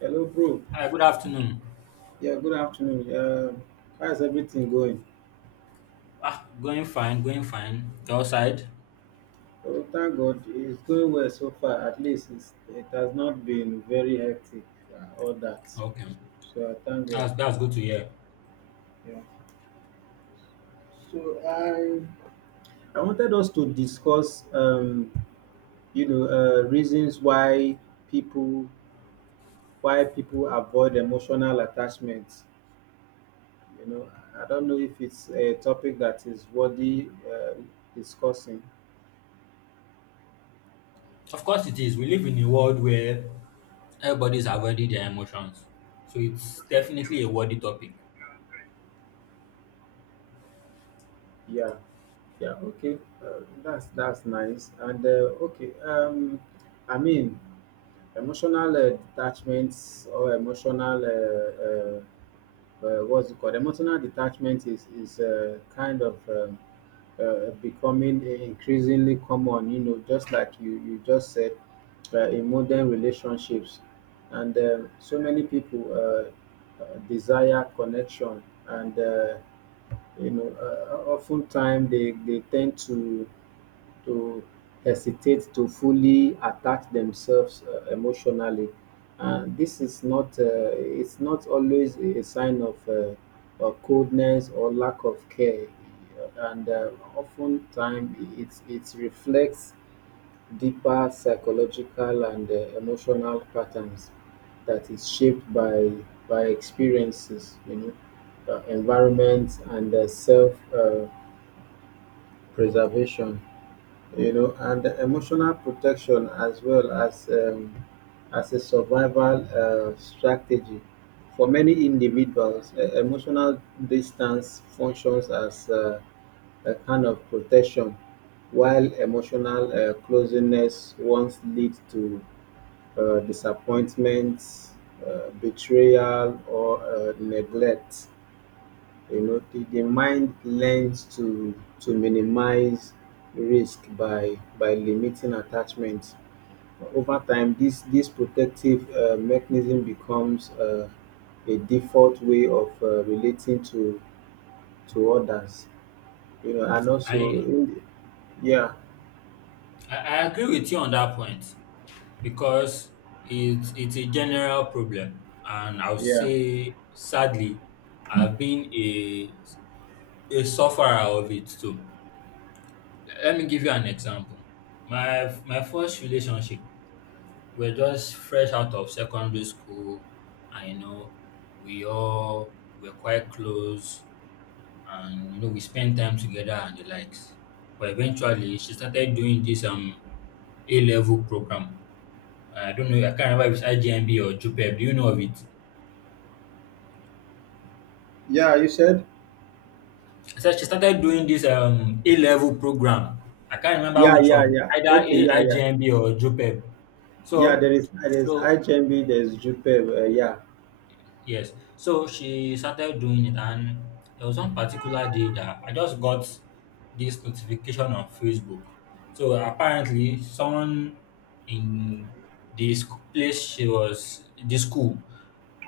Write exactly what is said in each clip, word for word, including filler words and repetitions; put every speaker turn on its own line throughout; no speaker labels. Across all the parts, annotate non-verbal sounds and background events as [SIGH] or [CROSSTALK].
Hello, bro.
Hi, good afternoon.
Yeah, good afternoon. Uh, how's everything going?
Ah, going fine, going fine. Your side?
Oh, thank God, it's going well so far. At least it's, it has not been very hectic, uh, all that.
Okay.
So I thank God.
That's that's good to hear.
Yeah. So I I wanted us to discuss, um, you know, uh, reasons why people why people avoid emotional attachment. You know, I don't know if it's a topic that is worthy uh, discussing.
Of course it is. We live in a world where everybody's avoiding their emotions. So it's definitely a worthy topic.
Yeah, yeah, okay. Uh, that's that's nice. And uh, okay, um, I mean, emotional uh, detachments or emotional uh, uh, uh, what's it called? Emotional detachment is is uh, kind of um, uh, becoming increasingly common. You know, just like you you just said, uh, in modern relationships, and um, so many people uh, uh, desire connection and. Uh, you know, uh, Oftentimes they, they tend to to hesitate to fully attach themselves uh, emotionally, and this is not uh, it's not always a a sign of uh, of coldness or lack of care, and uh, oftentimes it it reflects deeper psychological and uh, emotional patterns that is shaped by by experiences, you know, uh, environment and uh, self uh, preservation, you know, and emotional protection as well as um, as a survival uh, strategy. For many individuals, uh, emotional distance functions as uh, a kind of protection, while emotional uh, closeness once leads to uh, disappointment, uh, betrayal, or uh, neglect. You know, the, the mind learns to to minimize risk by by limiting attachment. Over time, this this protective uh, mechanism becomes uh, a default way of uh, relating to to others. You know, and also,
I
in yeah,
I, I agree with you on that point because it's it's a general problem. And I'll
yeah,
say sadly, I've been a a sufferer of it too. Let me give you an example. My my first relationship, we're just fresh out of secondary school, and you know, we all were quite close, and you know, we spent time together and the likes. But eventually she started doing this um a level program. I don't know, I can't remember if it's I G M B or J U P E P. Do you know of it?
yeah. You said,
I said she started doing this um a level program. I can't remember
yeah,
which
yeah,
one
yeah.
either,
Okay,
A-
yeah, yeah.
I G M B or JUPEP.
Yeah, there
so
is there is
so
H M B, there is Jupe. Uh, yeah.
Yes. So she started doing it, and there was one particular day that I just got this notification on Facebook. So apparently, someone in this place she was, this school,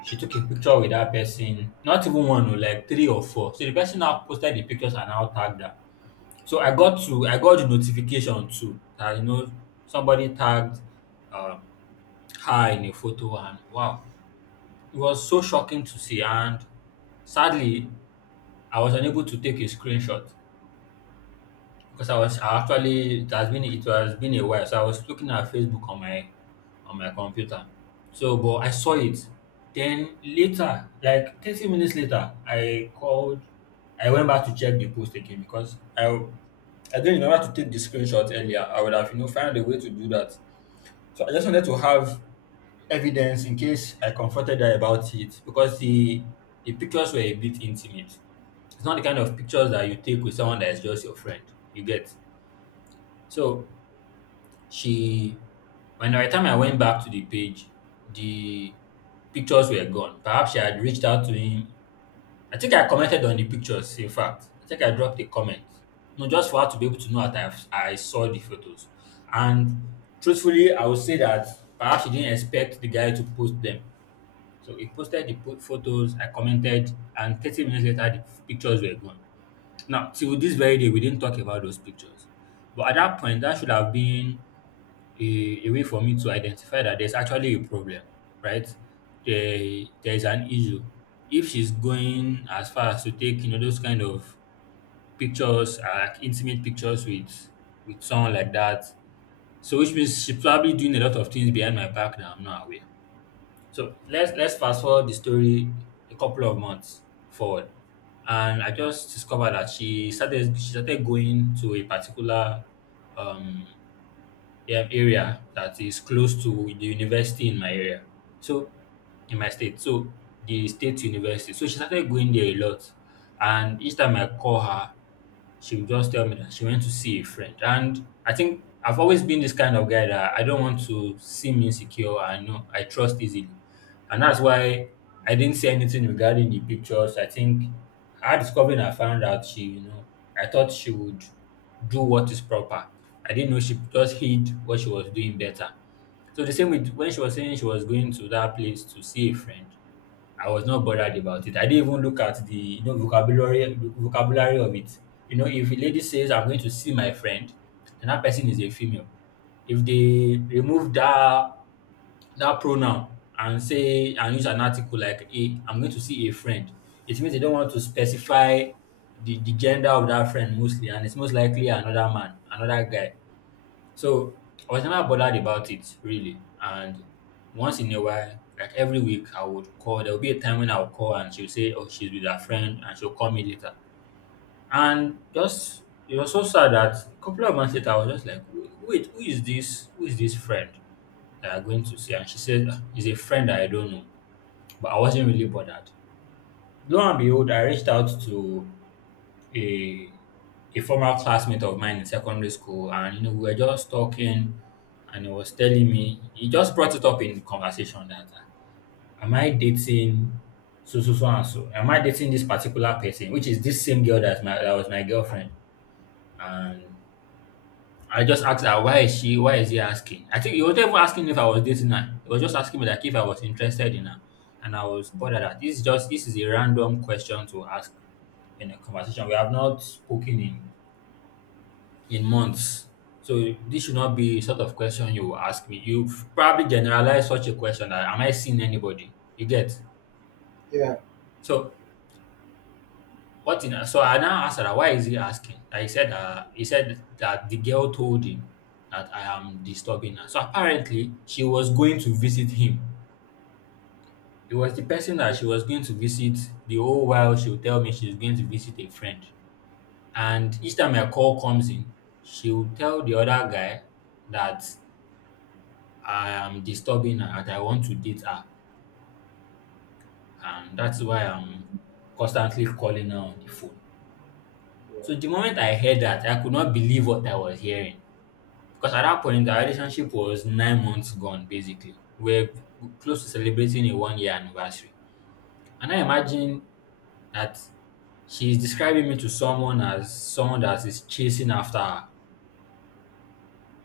she took a picture with that person. Not even one, oh, like three or four. So the person now posted the pictures and now tagged her. So I got to, I got the notification too that you know somebody tagged um, her in a photo, and wow, it was so shocking to see. And sadly, I was unable to take a screenshot because I was I actually, it has been it has been a while, so I was looking at Facebook on my on my computer. So, but I saw it. Then later, like thirty minutes later, I called. I went back to check the post again because I I didn't remember to take the screenshot earlier. I would have you know found a way to do that. So I just wanted to have evidence in case I confronted her about it, because the the pictures were a bit intimate. It's not the kind of pictures that you take with someone that is just your friend. You get. So she when by the time I went back to the page, the pictures were gone. Perhaps she had reached out to him. I think I commented on the pictures, in fact. I think I dropped a comment. No, just for her to be able to know that I've, I saw the photos. And truthfully, I would say that perhaps she didn't expect the guy to post them. So he posted the po- photos, I commented, and thirty minutes later, the pictures were gone. Now, till this very day, we didn't talk about those pictures. But at that point, that should have been a, a way for me to identify that there's actually a problem, right? There, there's an issue. If she's going as far as to take, you know, those kind of pictures, uh, like intimate pictures with with someone like that, so which means she's probably doing a lot of things behind my back that I'm not aware. So let's let's fast forward the story a couple of months forward, and I just discovered that she started she started going to a particular um a- area that is close to the university in my area. So in my state, so the state university. So she started going there a lot, and each time I call her, she would just tell me that she went to see a friend. And I think I've always been this kind of guy that I don't want to seem insecure. I know I trust easily. And that's why I didn't say anything regarding the pictures. I think her discovering I found out she, you know, I thought she would do what is proper. I didn't know she just hid what she was doing better. So the same with when she was saying she was going to that place to see a friend. I was not bothered about it. I didn't even look at the you know vocabulary vocabulary of it. You know, if a lady says, "I'm going to see my friend," and that person is a female, if they remove that that pronoun and say and use an article like "a," "I'm going to see a friend," it means they don't want to specify the, the gender of that friend mostly, and it's most likely another man, another guy. So I was never bothered about it really. And once in a while, like every week, I would call. There will be a time when I would call and she would say, "Oh, she's with her friend and she'll call me later." And just it was so sad that a couple of months later I was just like, "Wait, wait, who is this? Who is this friend that I'm going to see?" And she said, "Ah, he's a friend that I don't know." But I wasn't really bothered. Lo and behold, I reached out to a a former classmate of mine in secondary school, and you know, we were just talking, and he was telling me, he just brought it up in conversation, that uh, am I dating so so so and so am I dating this particular person, which is this same girl that's my that was my girlfriend. And I just asked her, why is she why is he asking? I think he was not even asking if I was dating her, he was just asking me like if I was interested in her. And I was bothered that this is just this is a random question to ask in a conversation. We have not spoken in in months. So this should not be sort of question you will ask me. You probably generalize such a question that am I seeing anybody? You get.
Yeah,
So what in so I now asked her that, why is he asking? That he said uh, he said that the girl told him that I am disturbing her. So apparently she was going to visit him. It was the person that she was going to visit the whole while she would tell me she's going to visit a friend. And each time a call comes in, she would tell the other guy that I am disturbing her, that I want to date her, and that's why I'm constantly calling her on the phone.
yeah,
So the moment I heard that, I could not believe what I was hearing because at that point, our relationship was nine months gone basically. We're close to celebrating a one year anniversary. And I imagine that she's describing me to someone as someone that is chasing after her.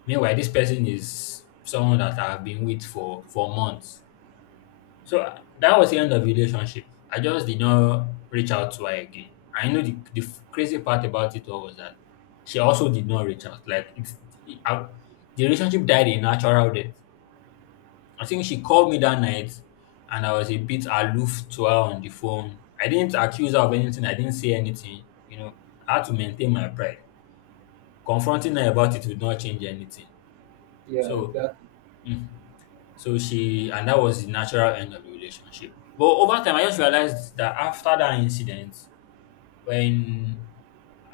Meanwhile, this person is someone that I've been with for, for months. So uh, that was the end of the relationship. I just did not reach out to her again. I know the, the f- crazy part about it all was that she also did not reach out. Like it's it, I, the relationship died a natural death. I think she called me that night, and I was a bit aloof to her on the phone. I didn't accuse her of anything. I didn't say anything. You know, I had to maintain my pride. Confronting her about it would not change anything.
yeah,
So.
exactly.
mm, So she and that was the natural end of the relationship. But over time, I just realized that after that incident, when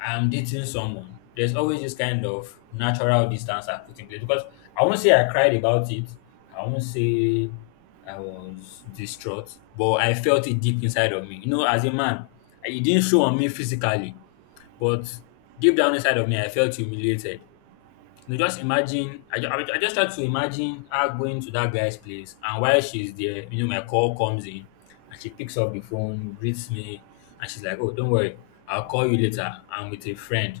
I'm dating someone, there's always this kind of natural distance I put in place, because I won't say I cried about it. I won't say I was distraught, but I felt it deep inside of me. You know, as a man, it didn't show on me physically, but deep down inside of me, I felt humiliated. No, just imagine. I, ju- I, ju- I just try to imagine her going to that guy's place, and while she's there, you know, my call comes in, and she picks up the phone, greets me, and she's like, "Oh, don't worry, I'll call you later. I'm with a friend."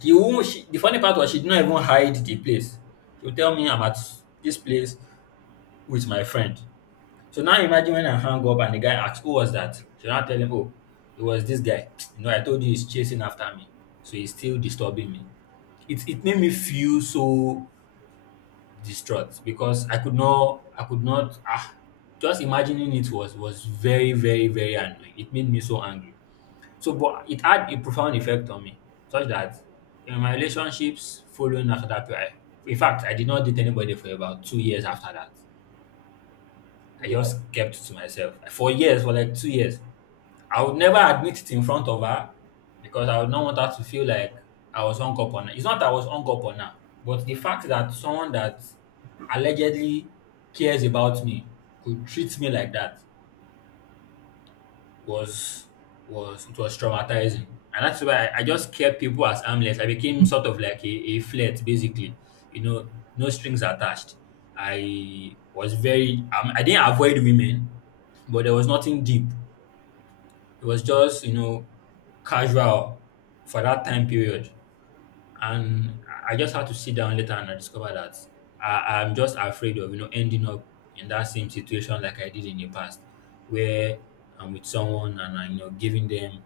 The woman, she, the funny part was she did not even hide the place. She would tell me, "I'm at this place with my friend." So now imagine when I hang up and the guy asks, "Who was that?" She now tell him, "Oh, it was this guy. [TSK] You know, I told you he's chasing after me, so he's still disturbing me." It it made me feel so distraught because I could not, I could not, ah, just imagining it was was very, very, very annoying. It made me so angry. So, but it had a profound effect on me, such that in my relationships following after that period, in fact, I did not date anybody for about two years after that. I
Wow.
just kept to myself for years, for like two years. I would never admit it in front of her because I would not want her to feel like I was hung up on her. It's not that I was hung up on her, but the fact that someone that allegedly cares about me could treat me like that was was it was traumatizing. And that's why I, I just kept people as harmless. I became sort of like a, a flirt basically. You know, no strings attached. I was very um, I didn't avoid women, but there was nothing deep. It was just, you know, casual for that time period. And I I just had to sit down later, and I discovered that I, I'm just afraid of, you know, ending up in that same situation like I did in the past, where I'm with someone and I'm, you know, giving them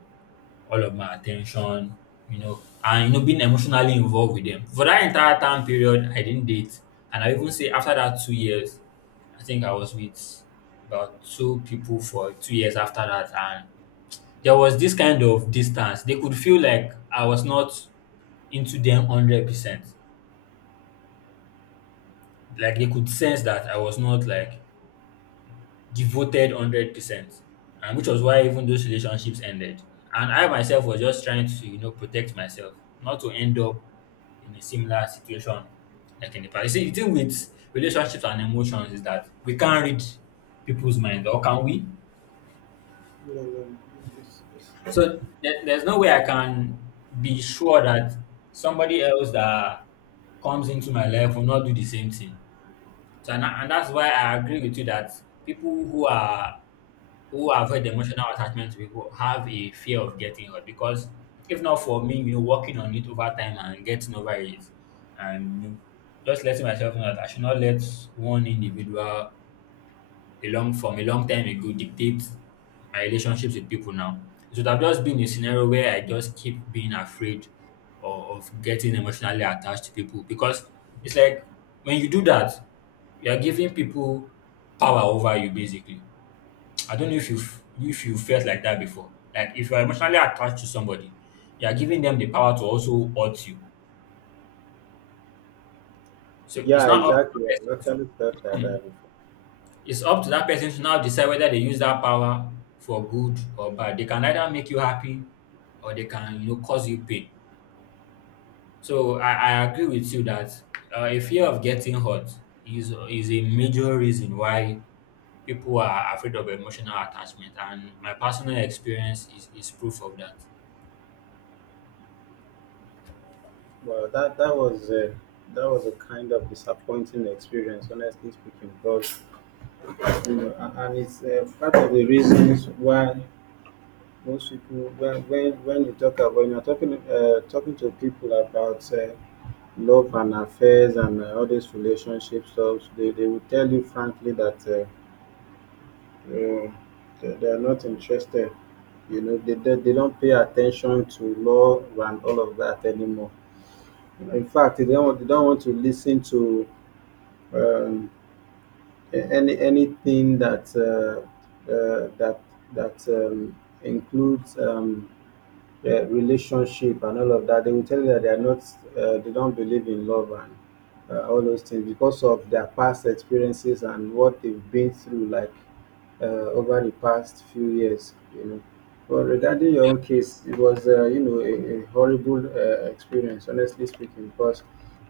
all of my attention, you know, and, you know, being emotionally involved with them. For that entire time period, I didn't date. And I even say after that two years, I think I was with about two people for two years after that. And there was this kind of distance. They could feel like I was not into them one hundred percent. Like they could sense that I was not like devoted one hundred percent. And which was why even those relationships ended. And I myself was just trying to, you know, protect myself, not to end up in a similar situation like in the past. You see, the thing with relationships and emotions is that we can't read people's minds, or can we?
You know, um, it's, it's,
So there, there's no way I can be sure that somebody else that comes into my life will not do the same thing. So and, and that's why I agree with you that people who are who avoid emotional attachment to people have a fear of getting hurt. Because if not for me, you know, working on it over time and getting over it and you know, just letting myself know that I should not let one individual a long from a long time ago dictates my relationships with people now. So it would have just been a scenario where I just keep being afraid of, of getting emotionally attached to people, because it's like when you do that, you are giving people power over you basically. I don't know if you if you felt like that before. Like if you are emotionally attached to somebody, you are giving them the power to also hurt you. So it's
Yeah,
not up to
exactly. I actually
the
felt like
person.
that before.
It's up to that person to now decide whether they use that power for good or bad. They can either make you happy or they can, you know, cause you pain. So I, I agree with you that uh, a fear of getting hurt is is a major reason why people are afraid of emotional attachment, and my personal experience is, is proof of that.
Well, that that was a, that was a kind of disappointing experience, honestly speaking. Because you know, a- and it's uh, part of the reasons why most people, when when, when you talk about when you're talking uh, talking to people about uh, love and affairs and uh, all these relationship stuff, they, they will tell you frankly that uh, uh, they, they are not interested. You know, they, they, they don't pay attention to love and all of that anymore. In fact, they don't, want- they don't want to listen to um, a- any anything that uh, uh, that that um, includes. Um, uh, relationship and all of that, they will tell you that they are not, uh, they don't believe in love and uh, all those things because of their past experiences and what they've been through, like uh, over the past few years, you know. But regarding your own case, it was, uh, you know, a, a horrible uh, experience, honestly speaking, because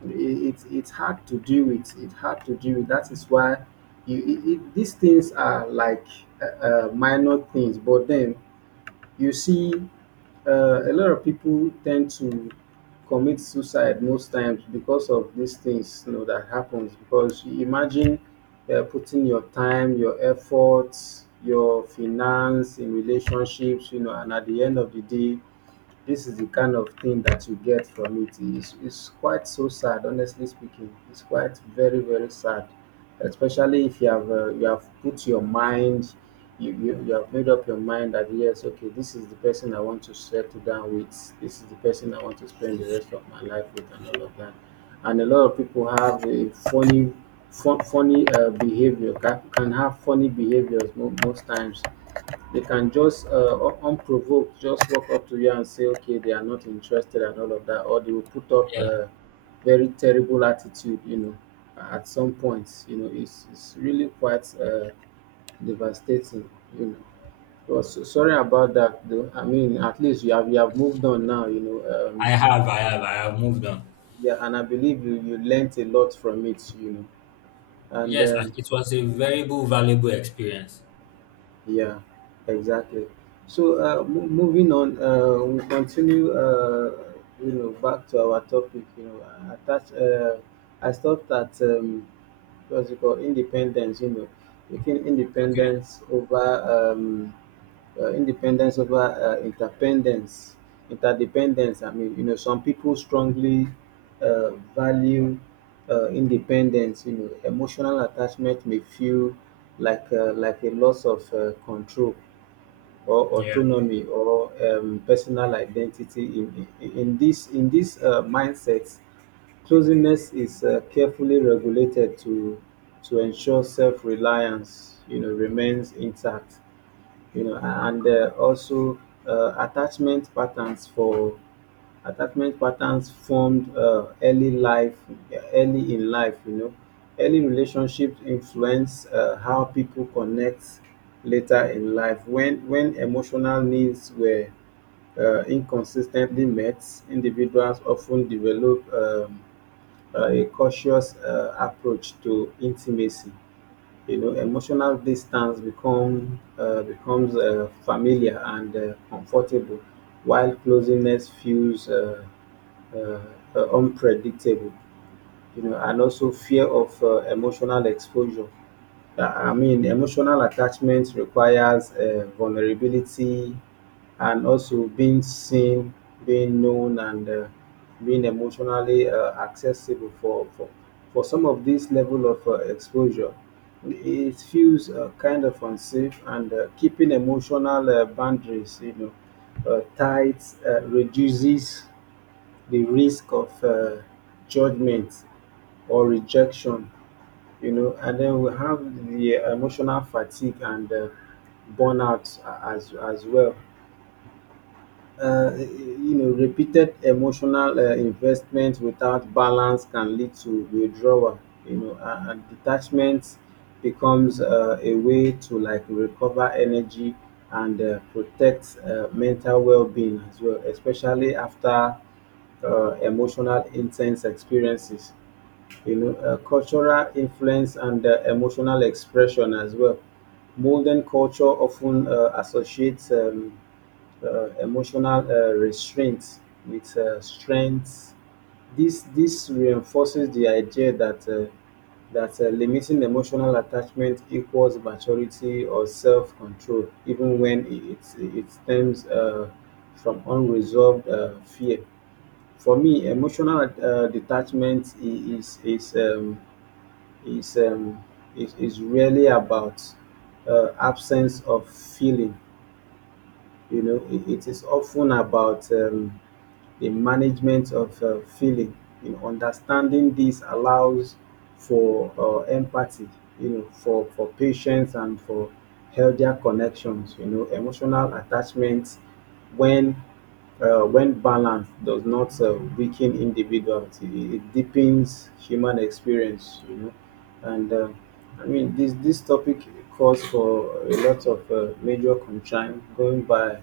it, it, it's hard to deal with. It's hard to deal with. That is why you, it, it, these things are like uh, uh, minor things, but then you see uh, a lot of people tend to commit suicide most times because of these things you know that happens because you imagine uh, putting your time your efforts your finance in relationships you know and at the end of the day this is the kind of thing that you get from it. It's, it's quite so sad, honestly speaking. It's quite very, very sad, especially if you have uh, you have put your mind, you, you you have made up your mind that yes, okay, this is the person I want to settle down with. This is the person I want to spend the rest of my life with, and all of that. And a lot of people have a funny, fun, funny uh, behavior. Can, can have funny behaviors mo- most times they can just uh, un- unprovoked just walk up to you and say, okay, they are not interested and all of that, or they will put up
Yeah,
a very terrible attitude, you know, at some points, you know, it's, it's really quite uh, devastating, you know. Well, so, sorry about that, though. I mean, at least you have you have moved on now, you know.
I
Um,
have, I have, I have moved on.
yeah, and I believe you you learnt a lot from it, you know. And
Yes, I-
um,
it was a very valuable experience.
yeah, exactly. So uh, mo- moving on, uh, we'll continue. Uh, you know, back to our topic. You know, I attach. Uh, I thought that um, what's it called? Independence. You know, taking
Okay.
independence over. Um, uh, independence over uh, interdependence. Interdependence. I mean, you know, some people strongly uh, value uh, independence. You know, emotional attachment may feel like uh, like a loss of uh, control or
Yeah.
autonomy or um, personal identity. In, in in this in this uh, mindset, closeness is uh, carefully regulated to to ensure self-reliance. You know, remains intact you know and uh, also uh, attachment patterns for attachment patterns formed uh, early life early in life you know early relationships influence uh, how people connect later in life when when emotional needs were uh, inconsistently met individuals often develop um, a cautious uh, approach to intimacy you know emotional distance become uh, becomes uh, familiar and uh, comfortable while closeness feels uh, uh, uh, unpredictable you know, and also fear of uh, emotional exposure. Uh, I mean, emotional attachment requires uh, vulnerability and also being seen, being known, and uh, being emotionally uh, accessible for, for for some of this level of uh, exposure. It feels uh, kind of unsafe, and uh, keeping emotional uh, boundaries, you know, uh, tight uh, reduces the risk of uh, judgment or rejection, you know, and then we have the emotional fatigue and uh, burnout as as well. Uh, you know, repeated emotional uh, investment without balance can lead to withdrawal. You know, a- and detachment becomes uh, a way to like recover energy and uh, protect uh, mental well-being as well, especially after uh, emotional intense experiences you know, uh, cultural influence and uh, emotional expression as well. Modern culture often uh, associates um, uh, emotional uh, restraint with uh, strength. This this reinforces the idea that uh, that uh, limiting emotional attachment equals maturity or self-control, even when it it, it stems uh, from unresolved uh, fear. For me, emotional uh, detachment I- is is um, is um is, is really about uh, absence of feeling you know it, it is often about um, the management of uh, feeling. You know, understanding this allows for uh, empathy. You know, for for patience and for healthier connections. You know, emotional attachment when uh, when balance does not uh, weaken individuality, it, it deepens human experience. You know, and uh, I mean this this topic calls for a lot of uh, major concern going by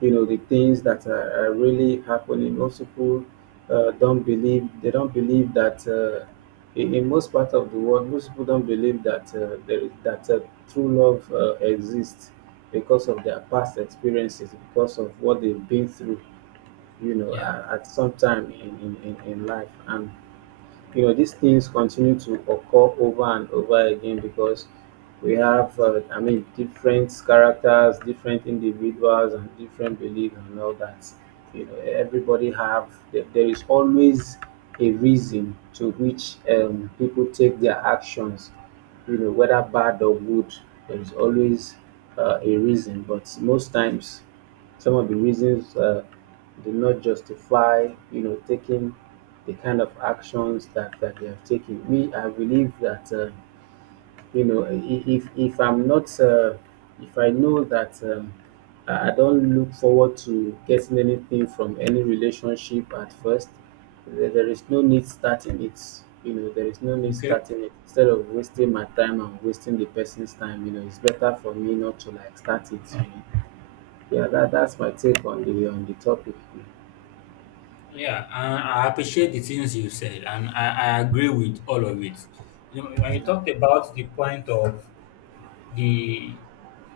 you know the things that are, are really happening most people uh, don't believe they don't believe that uh, in, in most part of the world most people don't believe that uh, there, that uh, true love uh, exists because of their past experiences because of what they've been through you know
Yeah.
uh, at some time in, in, in in life and you know these things continue to occur over and over again because we have uh, I mean different characters different individuals and different beliefs and all that you know everybody have there there is always a reason to which um, people take their actions you know whether bad or good there is always uh, a reason but most times some of the reasons uh, do not justify you know taking the kind of actions that, that they have taken. We, I believe that, uh, you know, i- if, if I'm not, uh, if I know that um, I I don't look forward to getting anything from any relationship at first, there, there is no need starting it. You know, there is no need
Okay.
starting it. Instead of wasting my time and wasting the person's time, you know, it's better for me not to like start it. You know? Yeah, that, that's my take on the on the topic.
Yeah, and I appreciate the things you said, and I, I agree with all of it. You know, when you talked about the point of the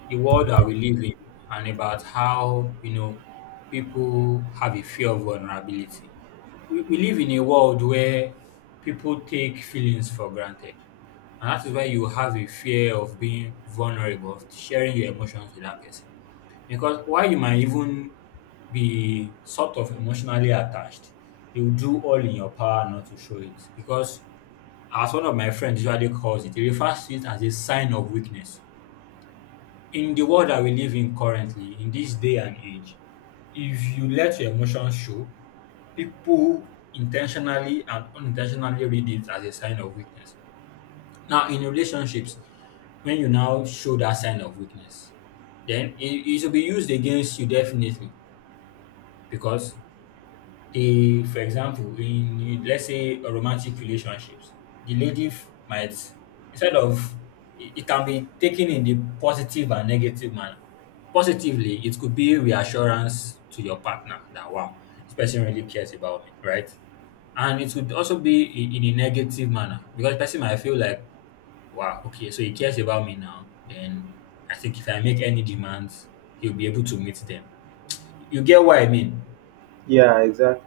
the world that we live in, and about how you know people have a fear of vulnerability, we, we live in a world where people take feelings for granted, and that is why you have a fear of being vulnerable, of sharing your emotions with that person. Because while you might even be sort of emotionally attached, you do all in your power not to show it. Because as one of my friends usually calls it, he refers to it as a sign of weakness. In the world that we live in currently, in this day and age, if you let your emotions show, people intentionally and unintentionally read it as a sign of weakness. Now, in relationships, when you now show that sign of weakness, then it, it will be used against you definitely. Because the, for example, in, let's say, a romantic relationships, the lady f- might, instead of, it it can be taken in the positive and negative manner. Positively, it could be reassurance to your partner that, wow, this person really cares about me, right? And it would also be i- in a negative manner, because the person might feel like, wow, okay, so he cares about me now, then I think if I make any demands, he'll be able to meet them. You get what I mean?
Yeah, exactly.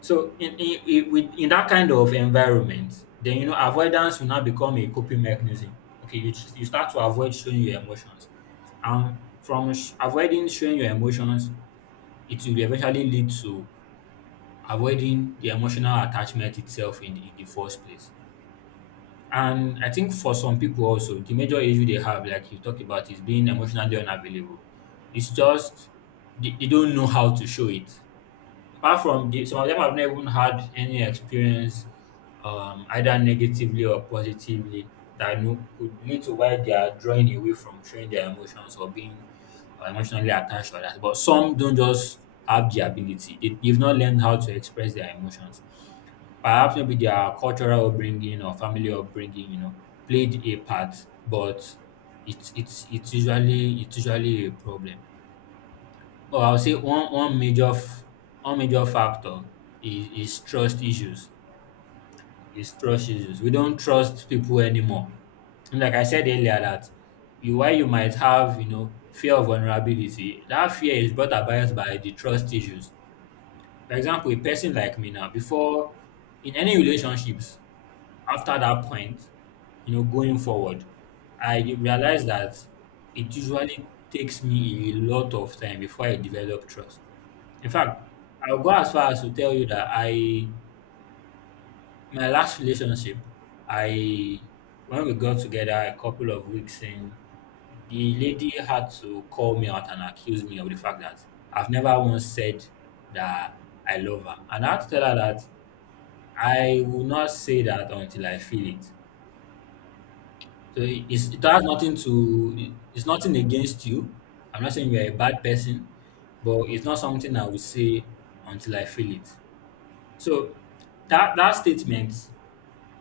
So in in in with in that kind of environment, then you know avoidance will now become a coping mechanism. Okay, you just- you start to avoid showing your emotions, and from sh- avoiding showing your emotions, it will eventually lead to avoiding the emotional attachment itself in the, in the first place. And I think for some people also, the major issue they have, like you talk about, is being emotionally unavailable. It's just they, they don't know how to show it. Apart from the some of them have not even had any experience um either negatively or positively that you could lead to why they are drawing away from showing their emotions or being uh, emotionally attached or that. But some don't just have the ability. They, they've not learned how to express their emotions. Perhaps maybe their cultural upbringing or family upbringing, you know, played a part, but it's it's it's usually it's usually a problem. Well, I'll say one one major f- one major factor is, is trust issues. Is trust issues. We don't trust people anymore. And like I said earlier, that you while you might have you know fear of vulnerability, that fear is brought about by the trust issues. For example, a person like me now, before, in any relationships, after that point, you know, going forward, I realize that it usually takes me a lot of time before I develop trust. In fact, I'll go as far as to tell you that I, my last relationship, I, when we got together a couple of weeks in, the lady had to call me out and accuse me of the fact that I've never once said that I love her. And I had to tell her that I will not say that until I feel it. So it- it's, it has nothing to, it's nothing against you. I'm not saying you're a bad person, but it's not something I will say until I feel it. So that that statement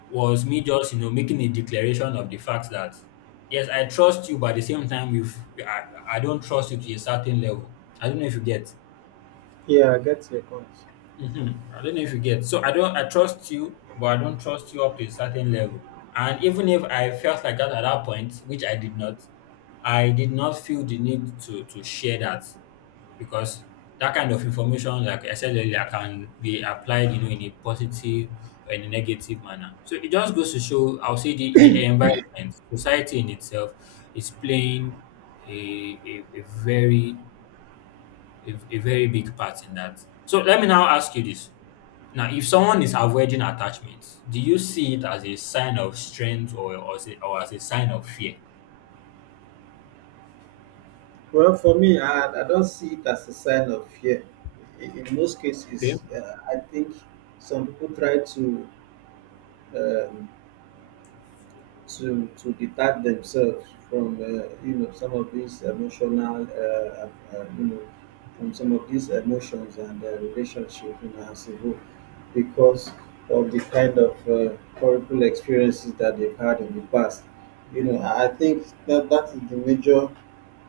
was me just you know making a declaration of the fact that yes, I trust you, but at the same time, if I, I don't trust you to a certain level, I don't know if you get. Mhm. I don't know if you get. So I don't. I trust you, but I don't trust you up to a certain level. And even if I felt like that at that point, which I did not, I did not feel the need to to share that, because that kind of information, like I said earlier, can be applied, you know, in a positive or in a negative manner. So it just goes to show, I'll say the, the environment, society in itself is playing a, a, a very a, a very big part in that. So let me now ask you this. Now, if someone is avoiding attachments, do you see it as a sign of strength, or or as a, or as a sign of fear?
Well, for me, I, I don't see it as a sign of fear. In, in most
Okay.
cases, uh, I think some people try to um, to to detach themselves from uh, you know some of these emotional uh, uh, uh, you know from some of these emotions and uh, relationship you know as a whole because of the kind of uh, horrible experiences that they've had in the past you know i I think that that is the major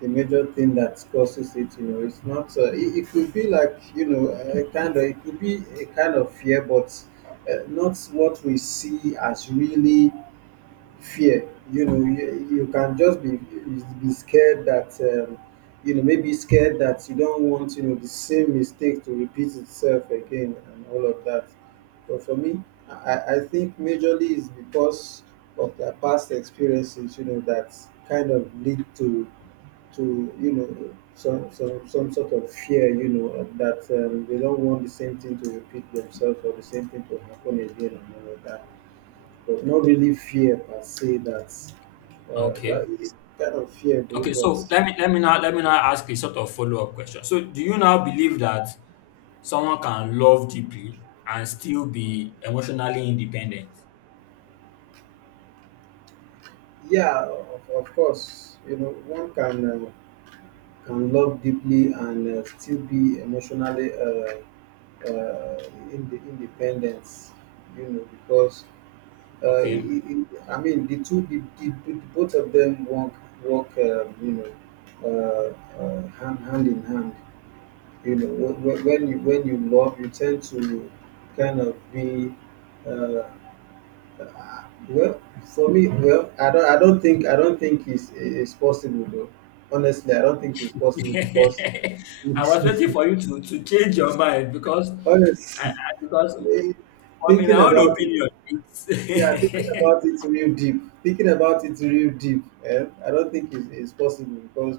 the major thing that causes it you know it's not uh, it, it could be like you know a kind of it could be a kind of fear but uh, not what we see as really fear. You know, you, you can just be be scared that um, you know, maybe scared that you don't want, you know the same mistake to repeat itself again and all of that. But for me, I, I I think majorly is because of their past experiences. You know, that kind of lead to to you know, some some some sort of fear. You know, and that um, they don't want the same thing to repeat themselves or the same thing to happen again and all of that, but not really fear per se. That uh, well,
Okay.
it's kind of fear though.
Okay.
But
So let me let me now let me now ask a sort of follow up question. So do you now believe that someone can love deeply and still be emotionally independent?
yeah, of, of course, you know, one can uh, can love deeply and uh, still be emotionally uh, uh, in the independence, you know, because uh, it,
Okay.
it, I mean the two, the, the, the both of them work work, um, you know, uh, uh, hand hand in hand. You know, when, when when you, when you love, you tend to kind of be uh, uh, well. For me, well, I don't I don't think I don't think it's it's possible though. Honestly, I don't think it's possible because
[LAUGHS] I was waiting for you to to change your mind because I,
honestly,
I because
[LAUGHS]
I mean my
thinking
own
about it.
opinion it's
Yeah, thinking about it real deep. Thinking about it real deep. Eh? I don't think it's, it's possible because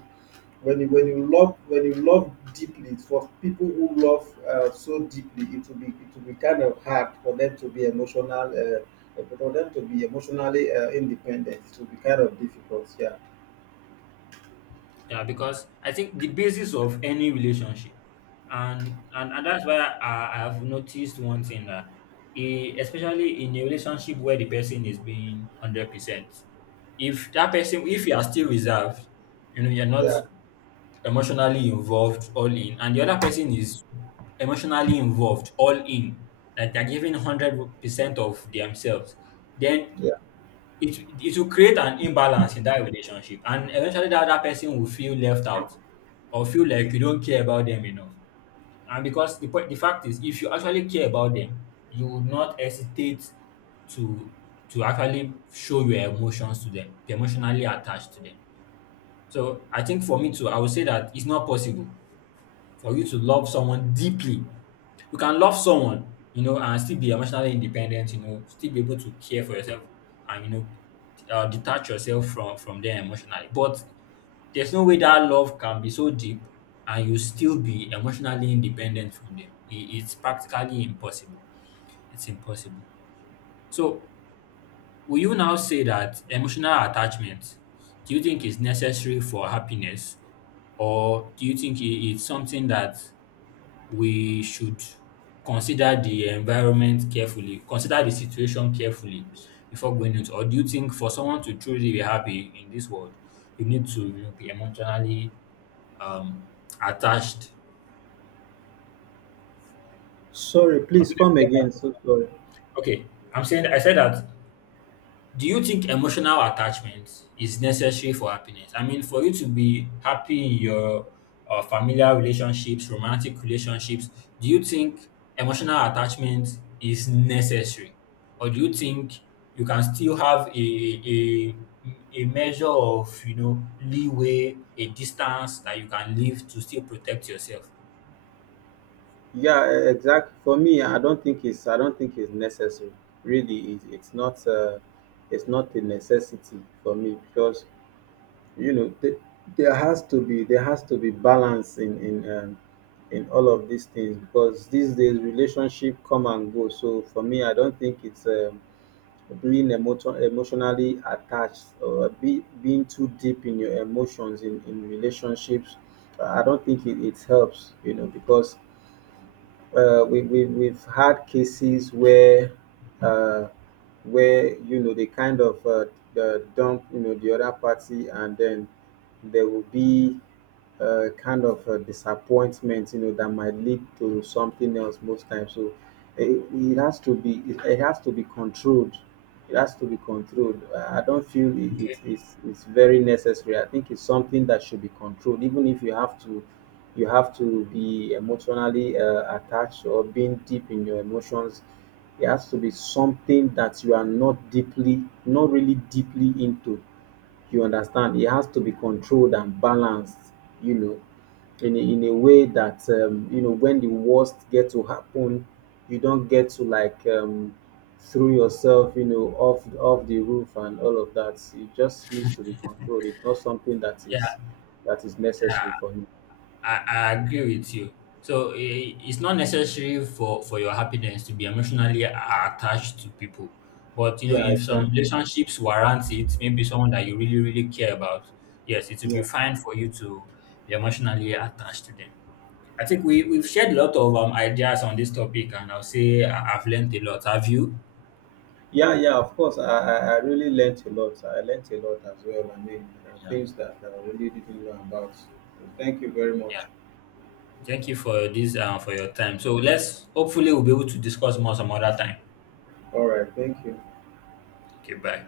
when you when you love when you love deeply. For people who love uh, so deeply, it will be, it will be kind of hard for them to be emotional. Uh, for them to be emotionally uh, independent, it will be kind of difficult. Yeah,
[LAUGHS] yeah because I think the basis of any relationship and and, and that's why I, I have noticed one thing, that eh, especially in a relationship where the person is being hundred percent, if that person if you are still reserved, you know you're not
yeah,
emotionally involved, all in, and the other person is emotionally involved, all in, like they're giving hundred percent of themselves, then
yeah.
it it will create an imbalance in that relationship, and eventually that other person will feel left out or feel like you don't care about them enough. And because the point, the fact is, if you actually care about them, you would not hesitate to to actually show your emotions to them, be emotionally attached to them. So I think for me too, I would say that it's not possible for you to love someone deeply. You can love someone, you know, and still be emotionally independent, you know, still be able to care for yourself and, you know, uh, detach yourself from, from them emotionally. But there's no way that love can be so deep and you still be emotionally independent from them. I- it's practically impossible. It's impossible. So, will you now say that emotional attachment, do you think is necessary for happiness? Or do you think i- it's something that we should consider the environment carefully, consider the situation carefully before going into? Or do you think for someone to truly be happy in this world, you need to you know, be emotionally um, attached?
Sorry,
I don't
please
know if
come
you get my
again.
question.
So sorry.
Okay, I'm saying I said that, do you think emotional attachment is necessary for happiness? I mean, for you to be happy in your uh, familiar relationships, romantic relationships, do you think emotional attachment is necessary? Or do you think you can still have a, a, a measure of, you know, leeway, a distance that you can leave to still protect yourself?
Yeah, e- exactly. For me, I don't think it's I don't think it's necessary. Really, it, it's not uh, it's not a necessity for me because you know, th- there has to be, there has to be balance in in um, in all of these things, because these days relationship come and go. So for me, I don't think it's um, being emotion emotionally attached or be, being too deep in your emotions in in relationships. I don't think it, it helps. You know, because uh, we, we, we've had cases where uh, where you know, they kind of uh, uh, dump, you know, the other party, and then there will be uh, kind of a disappointment, you know, that might lead to something else most times. So it, it has to be, it, it has to be controlled. It has to be controlled. Uh, I don't feel it,
Okay.
it's it's it's very necessary. I think it's something that should be controlled. Even if you have to, you have to be emotionally uh, attached or being deep in your emotions, it has to be something that you are not deeply, not really deeply into. You understand? It has to be controlled and balanced. You know, in a, in a way that um, you know, when the worst get to happen, you don't get to like um, threw yourself, you know, off off the roof and all of that. It just needs to be controlled. It's not something that is
Yeah,
that is necessary for him.
I, I agree with you. So i- it's not necessary for, for your happiness to be emotionally a- attached to people. But you know,
Yeah,
if some
exactly.
relationships warrant it, maybe someone that you really, really care about, yes, it will be
Yeah.
fine for you to be emotionally attached to them. I think we, we've shared a lot of um, ideas on this topic, and I'll say I- I've learned a lot. Have you?
Yeah, yeah, of course. I, I, I really learnt a lot. I learnt a lot as well. I mean, there are
Yeah.
things that I really didn't know about. So thank you very much.
Yeah. Thank you for this uh, for your time. So let's hopefully we'll be able to discuss more some other time.
All right, thank you.
Okay, bye.